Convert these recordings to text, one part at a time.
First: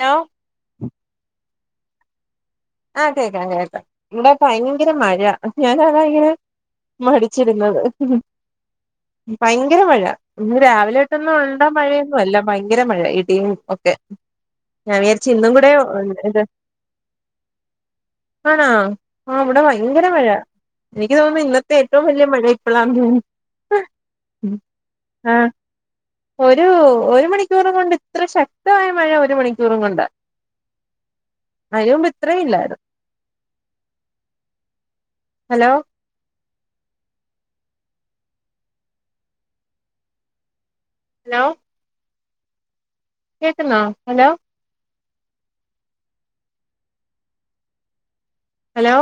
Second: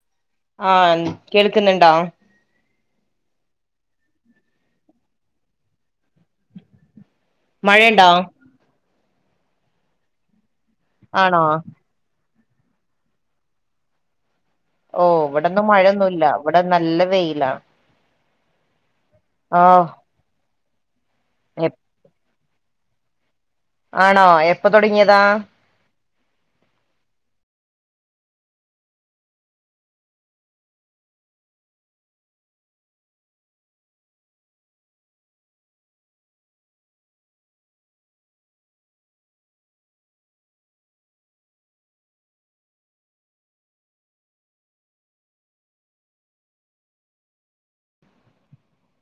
Hello ആഹ കേൾക്കുന്നണ്ടാ ആഹ കേക്കാം കേക്കാം ഇവിടെ ഭയങ്കര മഴ ഞാനാണ താ ങ്ങനെ മടിച്ചിരുന്നത് മഴയുണ്ടോ ഭയങ്കര മഴ ഇ രാവിലോട്ടൊന്നും ആണോ ഉണ്ട മഴയൊന്നും അല്ല ഭയങ്കര മഴ ഇടും ഒക്കെ. ഞാൻ ഓ വിചാരിച്ച് ഇന്നും ഇവിടന്നും കൂടെ മഴയൊന്നുമല്ല ഇവിടെ നല്ല വെയില. ആണാ ആ അവിടെ ആഹ് ഭയങ്കര മഴ എനിക്ക് തോന്നുന്നു. ഇന്നത്തെ എപ് ഏറ്റവും വലിയ മഴ അ ആണോ എപ്പൊ തുടങ്ങിയതാ ആ ഒരു ഒരു മണിക്കൂറും കൊണ്ട് എത്ര ശക്തമായ മഴ ഒരു മണിക്കൂറും കൊണ്ട് [unintelligible] ത്രേം ഇല്ലായിരുന്നു ഹലോ ഹലോ കേക്കുന്നോ. ഹലോ. ഹലോ.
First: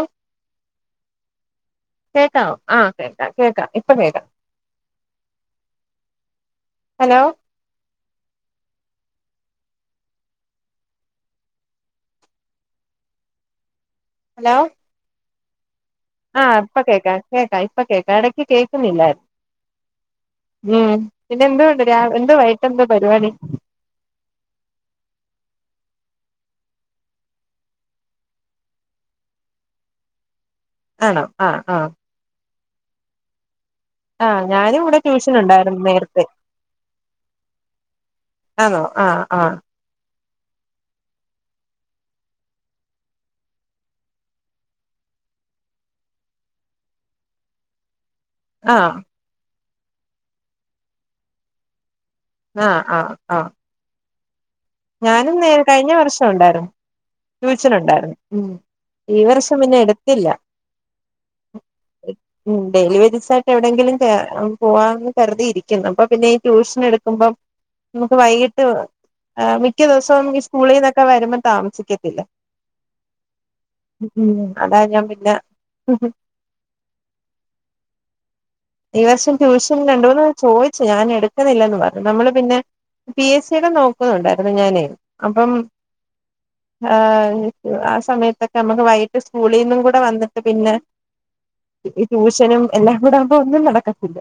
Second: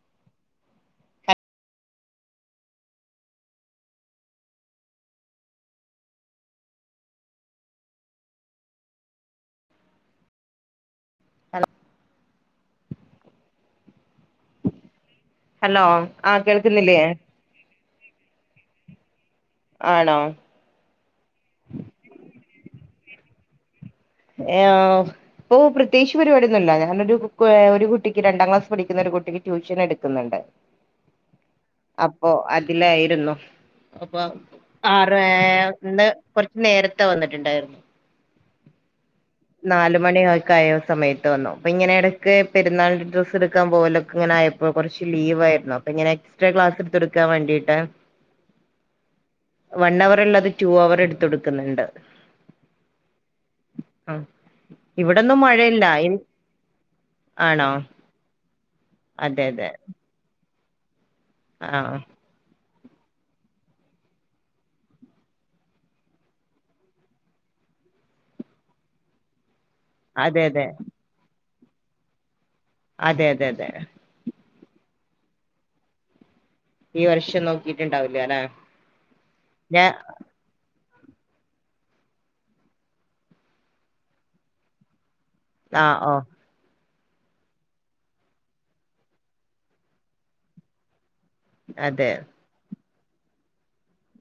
കേക്കാവ ആഹ് കേൾക്കാം. കേക്കാം. ഇപ്പൊ കേൾക്കാം. ഹലോ. ഹലോ. ഹലോ. ഹലോ ആഹ് ആ ഇപ്പ കേൾക്കുന്നില്ലേ കേൾക്ക കേക്കാ ഇപ്പ കേക്ക ഇടയ്ക്ക് കേക്ക പിന്നെ ആണോ എന്തണ്ട് എ [inaudible] എന്താ പരിപാടി ഇപ്പൊ പ്രത്യേകിച്ച് പരിപാടിയൊന്നുല്ലാ. ഞാനൊരു ഒരു കുട്ടിക്ക് രണ്ടാം ക്ലാസ് പഠിക്കുന്ന കുട്ടിക്ക് ട്യൂഷൻ എടുക്കുന്നുണ്ട്. ആണോ ആ ആ ഇല്ലായിരുന്നു. അപ്പൊ ഞാനും ഇവിടെ ആറ് ട്യൂഷൻ ഉണ്ടായിരുന്നു ഇന്ന് നേരത്തെ കൊറച്ച നേരത്തെ വന്നിട്ടുണ്ടായിരുന്നു. ആണോ ആഹ് ആഹ് നാല് മണി സമയത്ത് വന്നു അപ്പൊ ഇങ്ങനെ ഇടക്ക് പെരുന്നാളി ഡ്രസ് എടുക്കാൻ പോലൊക്കെങ്ങനെ ആയപ്പോ കുറച്ച് ലീവ് അപ്പ ഇങ്ങനെ എക്സ്ട്രാ ക്ലാസ് എടുത്ത്ടുക്കാൻ വേണ്ടിയിട്ട് ആ വൺ അവർ ള്ളത് റ്റു അവർ എടുത്ത് കൊടുക്കുന്നുണ്ട്. അ അ അ അ ഞാനും നേ കഴിഞ്ഞ വർഷം ഉണ്ടായിരുന്നു. ആണോ ട്യൂഷനുണ്ടായിരുന്നു ഈ അതെ വർഷം അതെ പിന്നെ എടുത്തില്ല. ആ ഉം ഡെയിലി വരീസ ആയിട്ട് എവിടെയെങ്കിലും പോവാന്ന് കരുതിയിരിക്കുന്നു. അപ്പൊ പിന്നെ ഈ ട്യൂഷൻ എടുക്കുമ്പം നമുക്ക് വൈകിട്ട് മിക്ക ദിവസവും ഈ അതെ അതെ സ്കൂളിൽന്നൊക്കെ വരുമ്പോം താമസിക്കത്തില്ല അതെ അതെ അതെ ഉം അതാ ഞാൻ പിന്നെ ഈ വർഷം നോക്കിട്ടുണ്ടാവലോല്ലെ. ഈ വർഷം ട്യൂഷൻ രണ്ടുന്നു ചോയ് ഞാൻ എടുക്കുന്നില്ലന്ന് പറഞ്ഞു നമ്മള് പിന്നെ പി എസ് സിയുടെ നോക്കുന്നുണ്ടായിരുന്നു ഞാനേ. അ ഒ ആ ആ സമയത്തൊക്കെ നമ്മുക്ക് വൈകിട്ട് സ്കൂളിൽ നിന്നും കൂടെ വന്നിട്ട് പിന്നെ ഈ അതെ ട്യൂഷനും എല്ലാം കൂടെ ആകുമ്പോ ഒന്നും നടക്കത്തില്ല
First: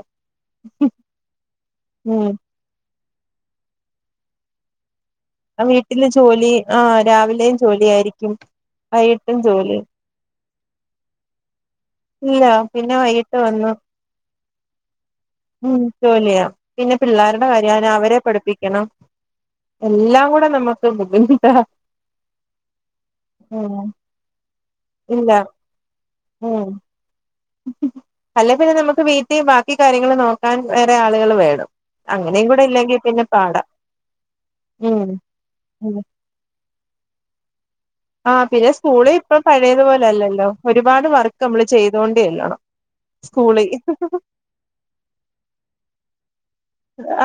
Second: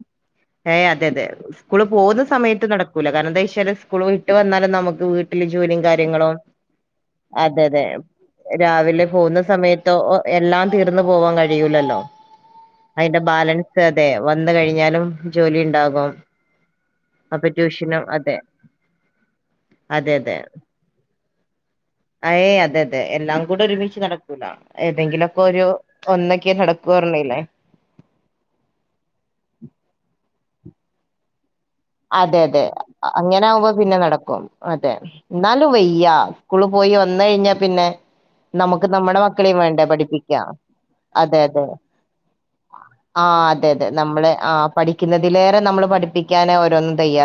ഏയ് അതെ അതെ സ്കൂൾ പോക ഉം സമയത്ത് നടക്കൂല കാരണം എന്താ വെച്ചാല് സ്കൂൾ വിട്ട് വന്നാലും നമുക്ക് വീ ട്ട് ല് ജോലിയും വീട്ടില് കാര്യങ്ങളും ജോലി ആ രാവിലെയും അതെതെ ജോലിയായിരിക്കും രാവിലെ വൈകിട്ടും പോകുന്ന ജോലി സമയത്തോ എല്ലാം തീർന്ന പോവാൻ കഴിയൂല്ലല്ലോ ഇല്ല പിന്നെ അതിന്റെ വൈകിട്ട് വന്ന് ബാലൻസ് അതെ വന്ന കഴിഞ്ഞാലും ജോലി ഉം ഉണ്ടാകും ജോലിയാ പിന്നെ പിള്ളേരുടെ അപ്പൊ കാര്യം ട്യൂഷനും അവരെ അതെ പഠിപ്പിക്കണം അതെ എല്ലാം കൂടെ നമ്മുക്ക് ബുദ്ധിമുട്ടാ അഏയ് അതെ അതെ എല്ലാം കൂടെ ഉം ഒരുമിച്ച് നടക്കൂല ഇല്ല ഏതെങ്കിലുക്കെ ഒരു ഒന്നൊക്കെയ നടക്കുർ ലെ അല്ല പിന്നെ നമുക്ക് വീട്ടിൽ ബാക്കി കാര്യങ്ങൾ നോക്കാൻ വേറെ ആളുകൾ വേണം അതെ അങ്ങനെയും കൂടെ അതെ ഇല്ലെങ്കിൽ പിന്നെ അങ്ങനെ പാടാ ആകുമ്പോ പിന്നെ നടക്കും അതെ ഉം എന്നാലും വയ്യ സ്ക്കൂളിൽ പോയി വ ന്നു കഴിഞ്ഞാൽ പിന്നെ ആ പിന്നെ നമുക്ക് സ്കൂള് നമ്മുടെ ഇപ്പ മക്കളെയും പഴയതു വേണ്ടേ പോലെല്ലല്ലോ പഠിപ്പിക്കാം ഒരുപാട് വർക്ക് അതെ നമ്മള് അതെ ചെയ്തുകൊണ്ടേല്ലണം ആ അതെ അതെ നമ്മള് ആ പഠിക്കുന്നതിലേറെ നമ്മള് പഠിപ്പിക്കാന്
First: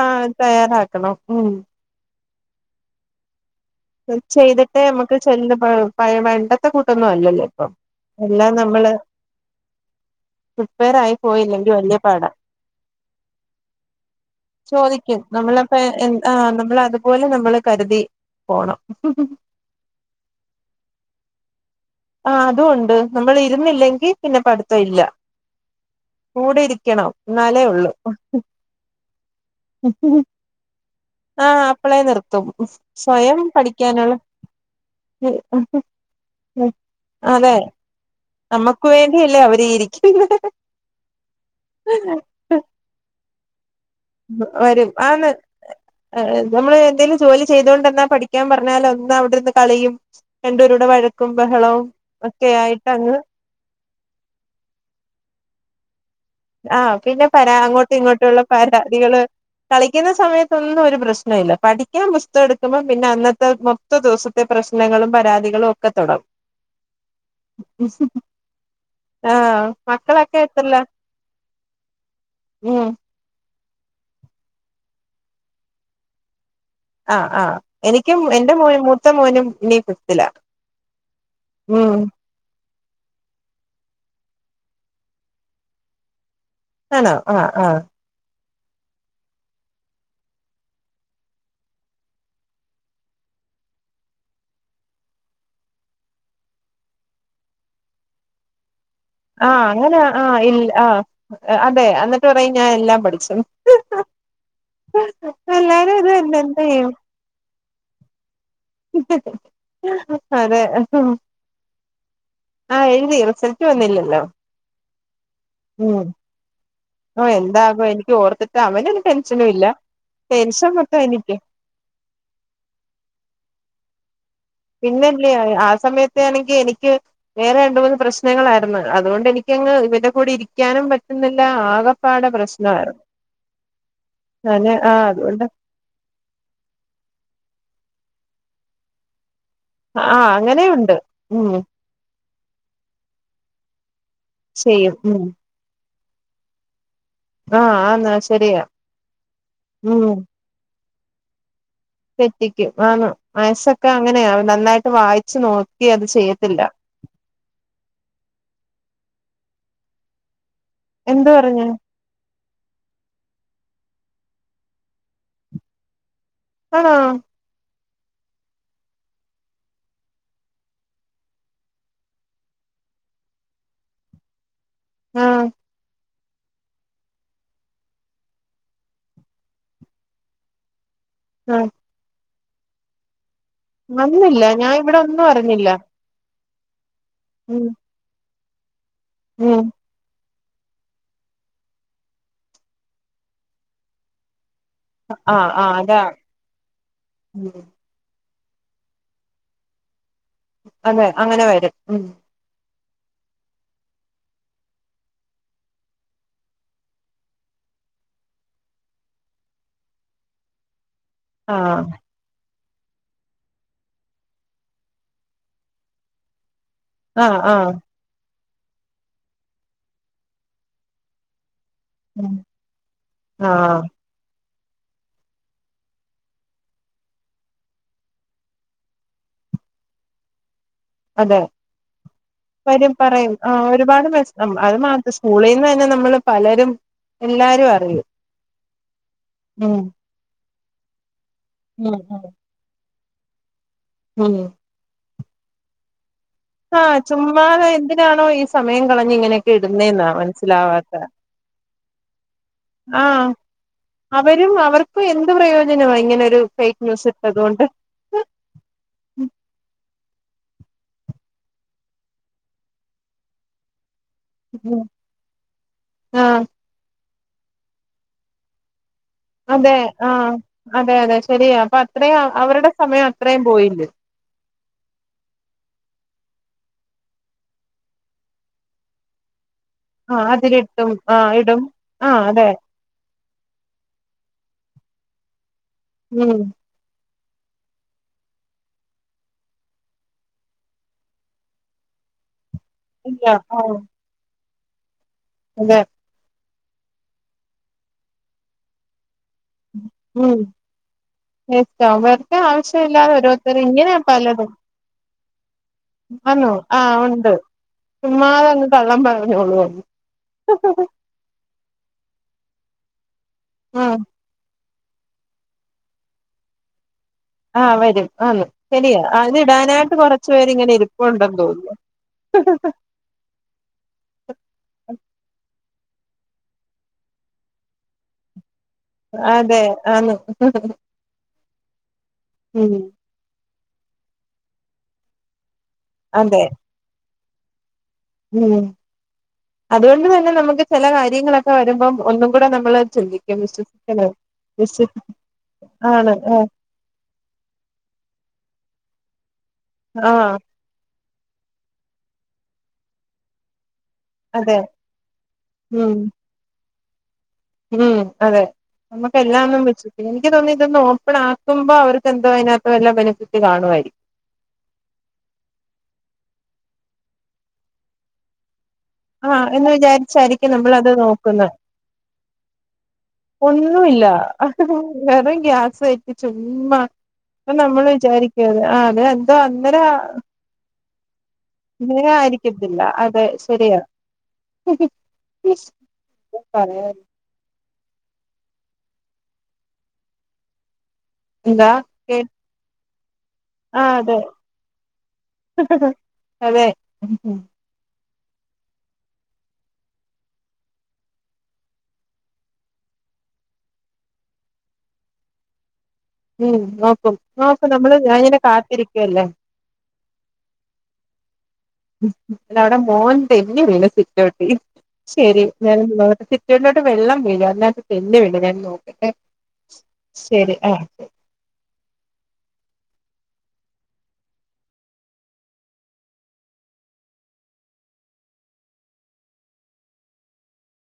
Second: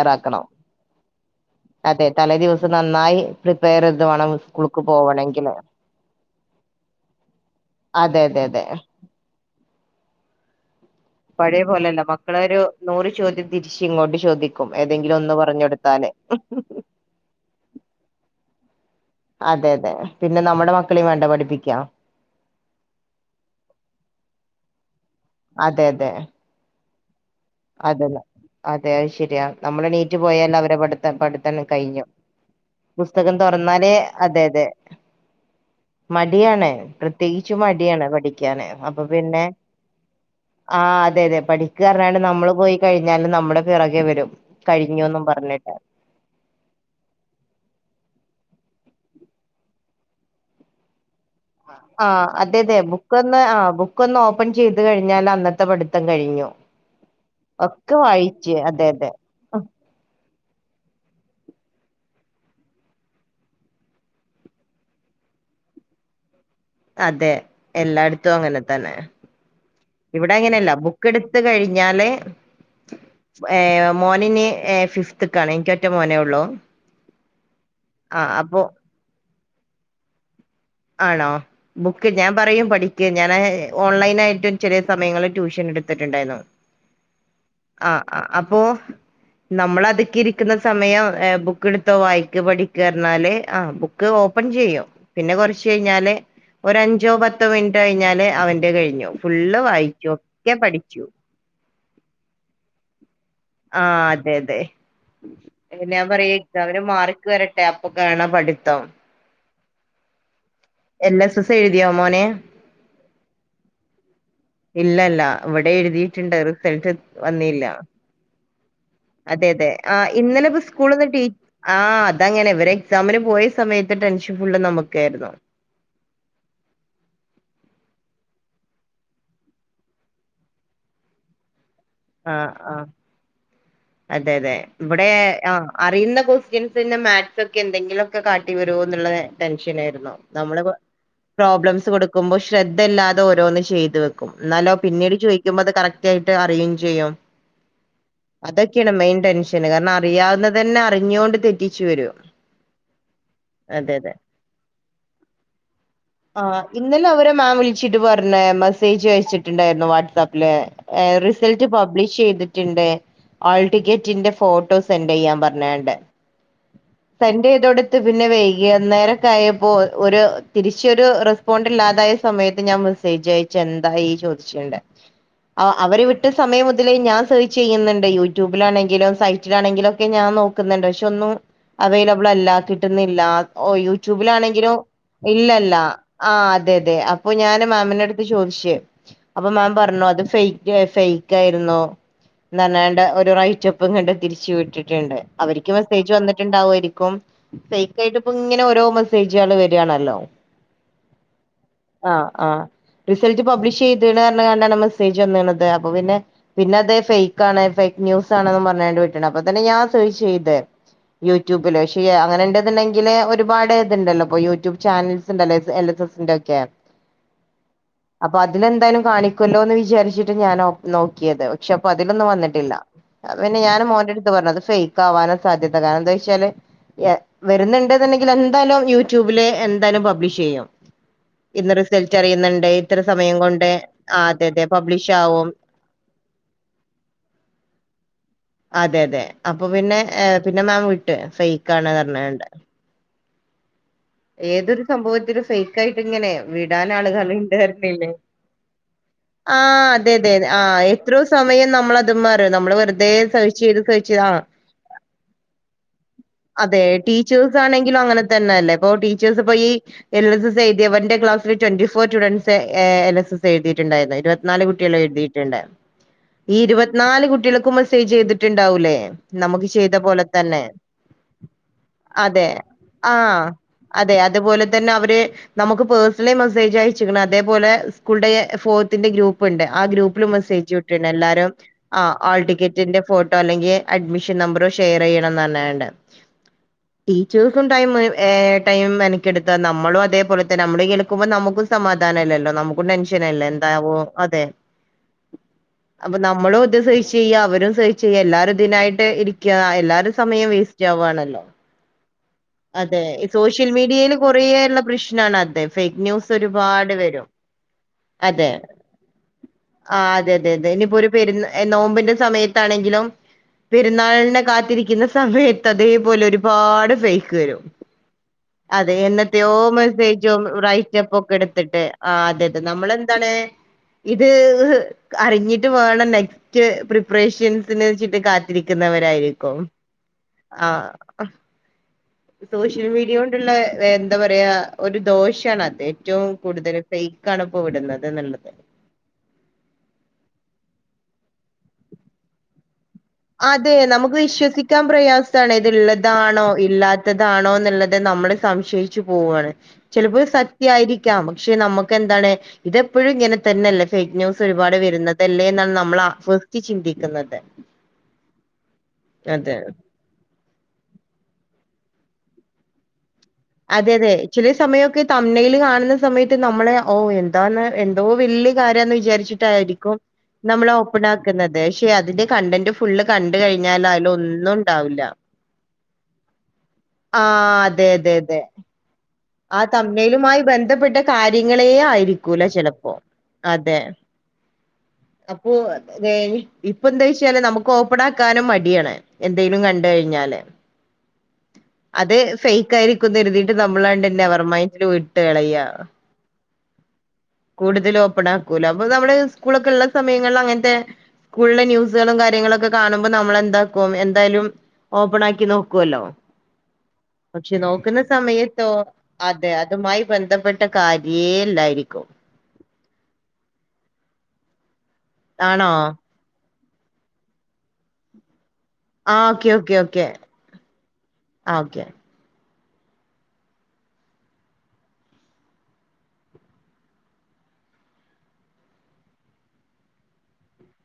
ആ തയ്യാറാക്കണം ഉം അതെ തലേ ദിവസം നന്നായി പ്രിപ്പയർ ചെയ്ത് വേണം ചെയ്തിട്ട് സ്കൂൾക്ക് നമ്മുക്ക് പോവണെങ്കില് ചെന്ന് പയെ പണ്ടത്തെ കൂട്ടൊന്നും അല്ലല്ലോ ഇപ്പൊ അതെ അതെ അതെ ഉ പഴയ പോലെല്ല മക്കള ഒരു നൂറ് ചോദ്യം തിരിച്ച് ഇങ്ങോട്ട് ചോദിക്കും ഏതെങ്കിലും ഒന്ന് പറഞ്ഞോട് ആനമ്മൾ അതുപോലെ നമ്മള് കരുതി പോണം അതെ അതെ പിന്നെ നമ്മുടെ മക്കളും വേണ്ട പഠിപ്പിക്കാ ആ അതും ഉണ്ട് നമ്മൾ ഇരുന്നില്ലെങ്കിൽ പിന്നെ പഠിത്തം ഇല്ല അതെതെ കൂടെ ഇരിക്കണം എന്നാലേ ഉള്ളു അതെ അയ് ശരിയാ നമ്മള് എണിറ്റ് പോയാൽ അവരെ പഠിത്തം പഠിത്തം ആഹ് അപ്പളേ കഴിഞ്ഞു നിർത്തും പുസ്തകം തോറ എന്നാലേ അതെ അതെ ഉം ഉം തന്നെ പ്രത്യേകിച്ചും മടിയാണ് പഠി ക്കാന് നമ്മുക്ക് അപ്പോ വേണ്ടിയല്ലേ പിന്നെ അവര് ഇരിക്കുന്നെ ആ അതെതെ പഠിക്ക കാരണാണ് നമ്മള് പോയി കഴിഞ്ഞാലും നമ്മുടെ പിറകെ വരും വരും കഴിഞ്ഞൂന്നും ആന്ന് പറഞ്ഞിട്ട് നമ്മള് എന്തേലും ജോലി ചെയ്തൊണ്ട്ന്നാ പഠി ക്കാൻ പറഞ്ഞാലൊന്ന് അവിടിരുന്ന് കളിയും രണ്ടുപേരൂടെ വഴക്ക് ആ അതെതെ ബുക്ക് ഒന്ന് ആ ബുക്ക് ഒന്ന് ഓപ്പൺ ചെയ്ത് കഴിഞ്ഞാൽ അന്നത്തെ പഠി ആ പിന്നെ പരാ അങ്ങോട്ടും ഇങ്ങോട്ടുമുള്ള വായിച്ച് അതെ അതെ പരാതികള് കളിക്കുന്ന സമയ ഒന്നും ഒരു പ്രശ്ന ഇല്ല പഠിക്കാൻ പുസ്തടുക്കുമ്പോ പിന്നെ അന്നത്തെ മൊത്ത ദിവസത്തെ പ്രശ്നങ്ങളും പരാതി കളും ഒക്കെ തൊടങ്ങും അതെ എല്ലാടത്തും അങ്ങനെ തന്നെ ആഹ് ഇവിടെ മക്കളൊക്കെ അങ്ങനെയല്ല എത്രല്ല ബുക്ക് ഇടു ത്ത് കഴിഞ്ഞാലേ ഉം ഏ മോനന് ഫിഫ്ത്ത്ക്കാണ് എക്ക് ഒറ്റ മോനേ ഉള്ളൂ ആ ആ എനിക്കും ആഹ് എന്റെ അപ്പൊ മോനും മൂത്ത മോനും ഇനി ഫിഫ്ത്തിലാ ആണോ ഉം ബുക്ക് ഞാൻ പറയും പഠി ഞാന് ഓൺലൈനായിട്ട് ഒരു ചെറിയ സമയങ്ങളിൽ ട്യൂഷൻ എടുത്തിട്ടുണ്ടായിരുന്നു ആണോ ആ ആ അപ്പോ നമ്മള അതക്ക് ഇരിക്കുന്ന സമയം ബുക്ക്‌ എടുത്തോ വായിക്കോ പഠിക്കോ പർനാല് ആ ബുക്ക് ഓ ഓപ്പൺ ചെയ്യും പിന്നെ കൊറച്ച് കഴിഞ്ഞാല് ഒരു അഞ്ചോ പത്തോ മിനിറ്റോ കഴിഞ്ഞാല് അവന്റെ കഴിഞ്ഞു ആ ഫുള്ള് അങ്ങനെ വായിച്ചു ആ ഒക്കെ ഇൽ ആ പഠിച്ചു അതെ അന്നിട്ട് പറയും ഞാൻ എല്ലാം പഠിക്കും ആ അതെതെ എല്ലാരും ഞാൻ ഇത് തന്നെ എന്ത് പറയെക്സാമിന് ചെയ്യും മാർക്ക് വരട്ടെ അപ്പോ കാണാ പഠിപ്പ് അതെ എന്നെസസ് എഴുതിയോ മോന് ആഹ് എഴുതി റിസൾട്ട് വന്നില്ലല്ലോ ഇല്ലല്ല ഇവിടെ ഉം എഴുതീട്ട്ണ്ട് റിസൾട്ട്‌ ഓഹ് വന്നീല്ല എന്താകും എനിക്ക് ഓർത്തിട്ട് അവനൊരു അതെ ടെൻഷനും ഇല്ല അതെ ആ ഇന്നലെപ്പോ ടെൻഷൻ മൊത്തം സ്കൂളന്ന് ടീ എനിക്ക് ആ അതങ്ങനെ ഇവരെക്സാമിന് പോയ സമയത്ത് ടെൻഷൻ ഫുള്ള് നമുക്കായിരുന്നു സമയത്ത് ആണെങ്കി എനിക്ക് വേറെ രണ്ടൂന്ന് പ്രശ്നങ്ങളാരുന്ന് അതുകൊണ്ട് എനിക്കങ്ങ് ഇവന്റെ കൂടി ഇരിക്കാനും പറ്റുന്നില്ല ആകപ്പാടെ ആഹ് ആഹ് പ്രശ്നവാരുന്നു അതെ അതെ ഇവിടെ ആ അറിയുന്ന ക്വസ്റ്റ്യൻസിന് മാത്‍സ് ഒക്കെ എന്തെങ്കിലും ഒക്കെ കാട്ടി വരോന്നുള്ള ടെൻഷൻ ആയിരുന്നു ആ നമ്മള് അങ്ങനെയുണ്ട് ഉം പ്രോബ്ലെംസ് കൊടു ക്കുമ്പോ ശ്രദ്ധല്ലാതെ ഓരോന്ന് ചെയ്ത് വെക്കും എന്നാലോ ചെയ്യും പിന്നീട് ഉം ചോയ്ക്കുമ്പോ അത് കറക്റ്റായിട്ട് അറിയു ആ ആന്ന് ശരിയാ അതൊക്കെയാണ് മെയിൻ ടെൻഷന് കാരണം ഉം അറിയാവുന്നത് തന്നെ അറിഞ്ഞുകൊണ്ട് തെറ്റ് തെറ്റിക്കും ആന്ന് മാത്‍സ്സക്കെ അതെ അങ്ങനെയാ നന്നായിട്ട് വായിച്ചു നോക്കി അത് ആ ചെയ്യത്തില്ല ഇന്നലെ അവരെ മാം വിളിച്ചിട്ട് പറഞ്ഞ് മെസ്സേജ് അയച്ചിട്ട്ണ്ടായിരുന്നു വാട്സ്ആപ്പില്ക്കെ ഏ എന്ത് റിസൾട്ട് പറഞ്ഞ് പബ്ലിഷ് ചെയ്തി ട്ടിണ്ട് ആൾടിക്കറ്റിന്റെ ഫോട്ടോ സെന്റെയ്യാൻ പറഞ്ഞാണ്ട് ആണോ സെന്റെയ്തോടത്ത് പിന്നെ വൈകിന്നേരൊക്കെ ആയപ്പോ ഒര് ച്ചോരു റെസ്പോണ്ട് ഇല്ലാതായ സമയത്ത് ഞാൻ മെസ്സേജ് അയച്ച് എന്തായി ചോദിച്ചോണ്ട് ആ അവരെ വി വിട്ടസമയം മുതലെ ഞാൻ സെർച്ച്‌ ചെയ്യുന്നുണ്ട് യൂട്യൂബിലാണെങ്കിലും സൈറ്റിലാണെങ്കിലും ഒക്കെ ഞാ നോക്കുന്നുണ്ട് പക്ഷെ സൈറ്റ് ഒന്നും ആ അവൈലബിൾ അല്ല കിട്ടുന്നില്ല ഓ വന്നില്ല ഞാൻ യൂട്യൂബിലാണെങ്കിലും ഇവിടെ ഒന്നും ഇല്ല അറിഞ്ഞില്ല ല്ലാ ആ അതെ അതെ അപ്പോ ഞാന് ഉം മാമിന്റെ അടുത്ത് ചോദിച്ചേ അപ്പോ ഉം മാം പറഞ്ഞു അത് ഫേക്ക ഫേക്കായിരുന്നു എന്നുപറഞ്ഞട് ഒരു റൈറ്റപ്പുംങ്ങണ്ട് തിരിച്ചു വി ട്ടിട്ടുണ്ട് ആ അവര് ആ ക്ക് അതാ മെസേജ് വന്നിട്ടുണ്ടാവാരിക്കും ഉം ഫേ ഇപ്പ ഇങ്ങനെ ഓരോ മെസ്സേജുകള് വരുവാണല്ലോ. അതെ അങ്ങനെ വരും. ഉം ആഹ് റിസൾട്ട് പബ്ലിഷ് ചെയ്ത്ണ് റഞ്ഞാണ്ടാണ് മെസ്സേജ് വന്നേണത് അപ്പൊ പിന്നെ പിന്നെ അത് ഫേക്കാണ്. ഫേക്ക്ന്യൂസാണെന്നും പറഞ്ഞാണ്ട് വിട്ടേണ്. അപ്പൊ തന്നെ ഞാൻ [unintelligible] യിചൈതെ ആ യൂട്യൂബില്. പക്ഷെ അങ്ങനെ ഉണ്ടെന്നുണ്ടെങ്കില് ഒരുപാട് ഇതുണ്ടല്ലോ. ഇപ്പൊ യൂട്യൂബ് ചാനൽസ് എൽ എസ് എസിന്റെ ഒക്കെ ആ ആ അപ്പൊ അതിനെന്തായാലും കാണിക്കല്ലോ എന്ന് വിചാരിച്ചിട്ട് ഞാൻ നോക്കിയത്. പക്ഷെ അപ്പൊ അതിലൊന്നും ഉം വന്നിട്ടില്ല. അത് പിന്നെ ആഹ് ഞാൻ മോന്റെ അടുത്ത് പറഞ്ഞു ഫേക്ക് ആവാനാ സാധ്യത. കാരണം എന്താ വെച്ചാല് വരുന്നുണ്ടെന്നുണ്ടെങ്കിൽ എന്തായാലും യൂട്യൂബില് എന്തായാലും പബ്ലിഷ് ചെയ്യും. അതെ ഇന്ന് റിസൾറ്റ് അറിയുന്നുണ്ട്. വരും ഇത്ര പറയും സമയം ആഹ് കൊണ്ട് ഒരുപാട് ആ മെസ് അതെ അതെ അത് പബ്ലിഷ് മാത്രം ആകും സ്കൂളീന്ന് തന്നെ നമ്മള് പലരും എല്ലാരും അറിയും. അതെ അതെ. അപ്പൊ ഉം പിന്നെ പിന്നെ മാം വിട്ട്. ഫേക്ക് ഉം ആണെന്ന് പറഞ്ഞാണ്ട്. ഉം ഉം ഏതൊരു സംഭവത്തിലും ഫേക്ക് ആയിട്ട് ഇങ്ങനേ വിടാൻ ആഹ് ആളുകള് ചുമ്മാതെ ഇണ്ടെന്നറിഞ്ഞില്ലേ എന്തിനാണോ ഈ സമയം കളഞ്ഞ് ഇങ്ങനെയൊക്കെ ആ ഇടുന്നേന്നാ അതെതെ ആ മനസ്സിലാവാത്തെ എത്രയോ സമ സമയം നമ്മളതുമ്മാരെ നമ്മള് വെറുതെ ആഹ് സഹിച്ച് ഇത് സഹിച്ച് ആ അവരും അവർക്കും എന്ത് പ്രയോജനവാ ഇങ്ങനൊരു ഫേക്ക് അതെ ന്യൂസ് ഇട്ടത് ടീച്ചേഴ്സ് കൊണ്ട് ആണെങ്കിലും അങ്ങനെ തന്നെ അല്ലേ. ഇപ്പൊ ടീച്ചേഴ്സ് ഇപ്പോ ഈ എൽ എസ് എസ് എഴുതിയവൻ്റെ ക്ലാസില് twenty four students L S S എഴുതിയട്ടുണ്ടായിരുന്നു. ഇരുപത്തിനാല് ഉം കുട്ടികള് എഴുതിയിട്ടുണ്ട്. ആഹ് ഈ ഇരുപത്തിനാല് കുട്ടികൾക്ക് മെസ്സേജ് ചെയ്തിട്ടുണ്ടാവൂല്ലേ. നമുക്ക് അതെ ചെയ്ത പോലെ ആഹ് തന്നെ അതെ അതെ ശരിയാ അപ്പൊ അത്രയും അതെ അവരുടെ സമയം ആ അത്രയും പോയില്ലേ അതെ അതുപോലെ തന്നെ അവര് നമുക്ക് പേഴ് സണലി മെസേജ് അയച്ചെക്കണ്. അതേപോലെ സ്കൂൾടെ ഫോർത്തിന്റെ ഗ്രൂപ്പ് ണ്ട് ആ ആഹ് ഗ്രൂപ്പിലും മെസ്സേജ് അതിലിട്ടും വിട്ടണ്ട്. ആഹ് എല്ലാരും ഇടും ആഹ് ഹോൾ അതെ ടിക്കറ്റിന്റെ ഫോട്ടോ അല്ലെങ്കി അഡ്മിഷൻ നമ്പറോ ഷെയർ ചെയ്യണന്ന് പറഞ്ഞ് ഉം ടീച്ചേഴ്സും ടൈമ് ഏ ടൈം മെനക്കെടുത്താ നമ്മള് അതേപോലെ തന്നെ നമ്മള് കേൾക്കുമ്പോ നമുക്കും സമാധാനം ഇല്ലല്ലോ നമു ക്കും ഇല്ല ടെൻഷനല്ലേ ആഹ് എന്താവോ അതെ അതെ അപ്പൊ നമ്മളും ഇത് സഹിച്ച് ചെയ്യാ. അവരും സഹിച്ച് ചെയ്യാ എല്ലാരും ഇതിനായിട്ട് ഇരി ക്കാ എല്ലാരുടെ ഉം സമയോം വേസ്റ്റ് ആവാണല്ലോ. വെറുതെ അതെ ആവശ്യമില്ലാതെ ഓരോരുത്തർ സോഷ്യൽ ഇങ്ങനെ മീഡിയയില് കൊറേ പലതും ഉള്ള പ്രശ്നാണ് അത്. ഫേക്ക് ന്യൂസ് ആന്നോ ഒരുപാട് ആഹ് വരും. ഉണ്ട് ചുമ്മാതെ അതെ അങ്ങ് കള്ളം പറഞ്ഞോളുവാന്ന് ആഹ് അതെ അതെ അതെ ഇനിപ്പോ ഒരു പെരുന്ന നോമ്പിന്റെ സമയ ത്താണെങ്കിലും ആഹ് പെരുന്നാളിനെ കാത്തിരിക്കുന്ന സമയത്ത് അതേപോലെ ഒരുപാട് ഫേക്ക് ക്ക് വരും. ആഹ് ആന്ന് അതെ ശരിയാ അത് എന്നത്തെയോ ഇടാനായിട്ട് കൊറച്ചു മെസേജോ പേരിങ്ങനെ റൈറ്റപ്പൊക്കെ ഇരിപ്പുണ്ടെന്ന് തോന്നുന്നു എടുത്തിട്ട് അതെ അതെ നമ്മളെന്താണ് ഇത് അറിഞ്ഞി ട്ട് വേണം നെസ്റ്റ് പ്രിപ്പറേഷൻ സ്ന്ച്ചിട്ട് കാ ത്തിരിക്കുന്നവരായിരിക്കും അതെ ആന്ന് ആഹ് ഉം സോഷ്യൽ മീഡിയ കൊണ്ടുള്ള എന്ത പറയാ ഒരു ദോഷാണത്. ഏറ്റവും അതെ കൂടുതൽ ഫേക്കാണ് ഇപ്പോ വിടുന്നത് എന്നുള്ളത് ഉം അതുകൊണ്ട് തന്നെ നമുക്ക് ചില കാര്യങ്ങളൊക്കെ വരുമ്പം ഒന്നും കൂടെ നമ്മള് ചിന്തിക്കും അതെ വിശ്വസിക്കണ നമുക്ക് വിശ്വസിക്കാൻ വിശ്വ പ്രയാസാണ് ആണ് ഇത്ള്ളതാണോ ആഹ് ഇല്ലാത്തതാണോ എന്നുള്ളത് നമ്മുടെ സംശയ് ച്ച് പോവാണ്. ചിലപ്പോ ആഹ് സത്യായിരിക്കാം പക്ഷെ നമുക്ക് എന്താണ് ഇതെപ്പോഴും ഇങ്ങനെ തന്നെല്ലെ ഫേക്ക് ന്യൂസ് അതെ ഒരുപാട് വരുന്നതല്ലേ എന്നാണ് ഉം നമ്മള് ഫസ്റ്റ്ചിന്തിക്കുന്നത്. ഉം അതെ നമുക്ക് എല്ലാം ഒന്നും വ [unintelligible] എനിക്ക് തോന്നുന്നു ഇതൊന്ന് ഓപ്പൺ ആക്കുമ്പോ അവർ ക്ക് എന്തോ അതിനകത്ത് വെല്ല ബെനഫിറ്റ് അതെ അതെ ചില സമയൊക്കെ തംനെയില് കാണുന്ന സമയത്ത് നമ്മളെ ഓഹ് എന്താണ് എന്തോ വല്യ ആഹ് എന്ന് വിജാരിച്ചിട്ടായിരിക്കും വിചാരിച്ചായിരിക്കും നമ്മളാ നമ്മളത് നോക്കുന്നത് ഓപ്പണാക്ക്ന്നത് പക്ഷെ അതിന്റെ കണ്ടന്റും ഫുള്ള്കണ്ട് ഒന്നുമില്ല കഴിഞ്ഞാലയിലൊന്നുണ്ടാവില്ല ഇമ്മ അപ്പൊ നമ്മള് അതെ അതെ അതെ വിചാരിക്കും ആഹ് അത് എന്തോ ആ അന്നെര തമ്മയിലുമായി ബന്ധപ്പെട്ട കാര്യങ്ങളേ ആയിരിക്കൂല ചെലപ്പൊ അതെ അതെ ശരിയാ അപ്പൊ വേ പറയാ ന്തേച്ചാല് നമുക്ക് ഓപ്പണാക്കാനും മടിയാണ് എന്തേലും കണ്ട് കഴിഞ്ഞാല് എന്താ അത് കേ ഫെയ്ക്ക ആയി കരുതീട്ട് ആ നമ്മളണ്ട് അതെ നെവർ മൈന്റില് വിട്ട് കളയ അതെ ഉം കൂടുതല് ഓപ്പണാക്കൂല അപ്പൊ നമ്മള് സ്കൂളൊക്കെള്ള സമയങ്ങളിലങ്ങൻത്തെ സ്കൂളിലെ ന്യൂസ്കളും കാര്യങ്ങളൊക്കെ കാണുമ്പൊ നമ്മളെന്താക്കും എന്തായാലും ഓപ്പണാക്കി നോക്ക ല്ലോ നോക്കും പക്ഷെ നോക്കും നമ്മള് നോക്ക്ന്ന ഞാനിങ്ങനെ സമയത്തോ കാത്തിരിക്കുവല്ലേ അതെ അതുമായി ബന്ധപ്പെട്ട കാര്യേല്ലായിരിക്കും ല്ലവടെ മോൻ തെന്നി വീണ് സിറ്റൗട്ടിൽ ശരി ആണോ ഞാനൊ സിറ്റൗട്ടിലോട്ട് വെള്ളം വീണ് അന്നേരം തെന്നി വീണ് ആ ഓക്കെ ഓക്കെ ഓക്കെ ശരി ആഹ് ആ ഓക്കെ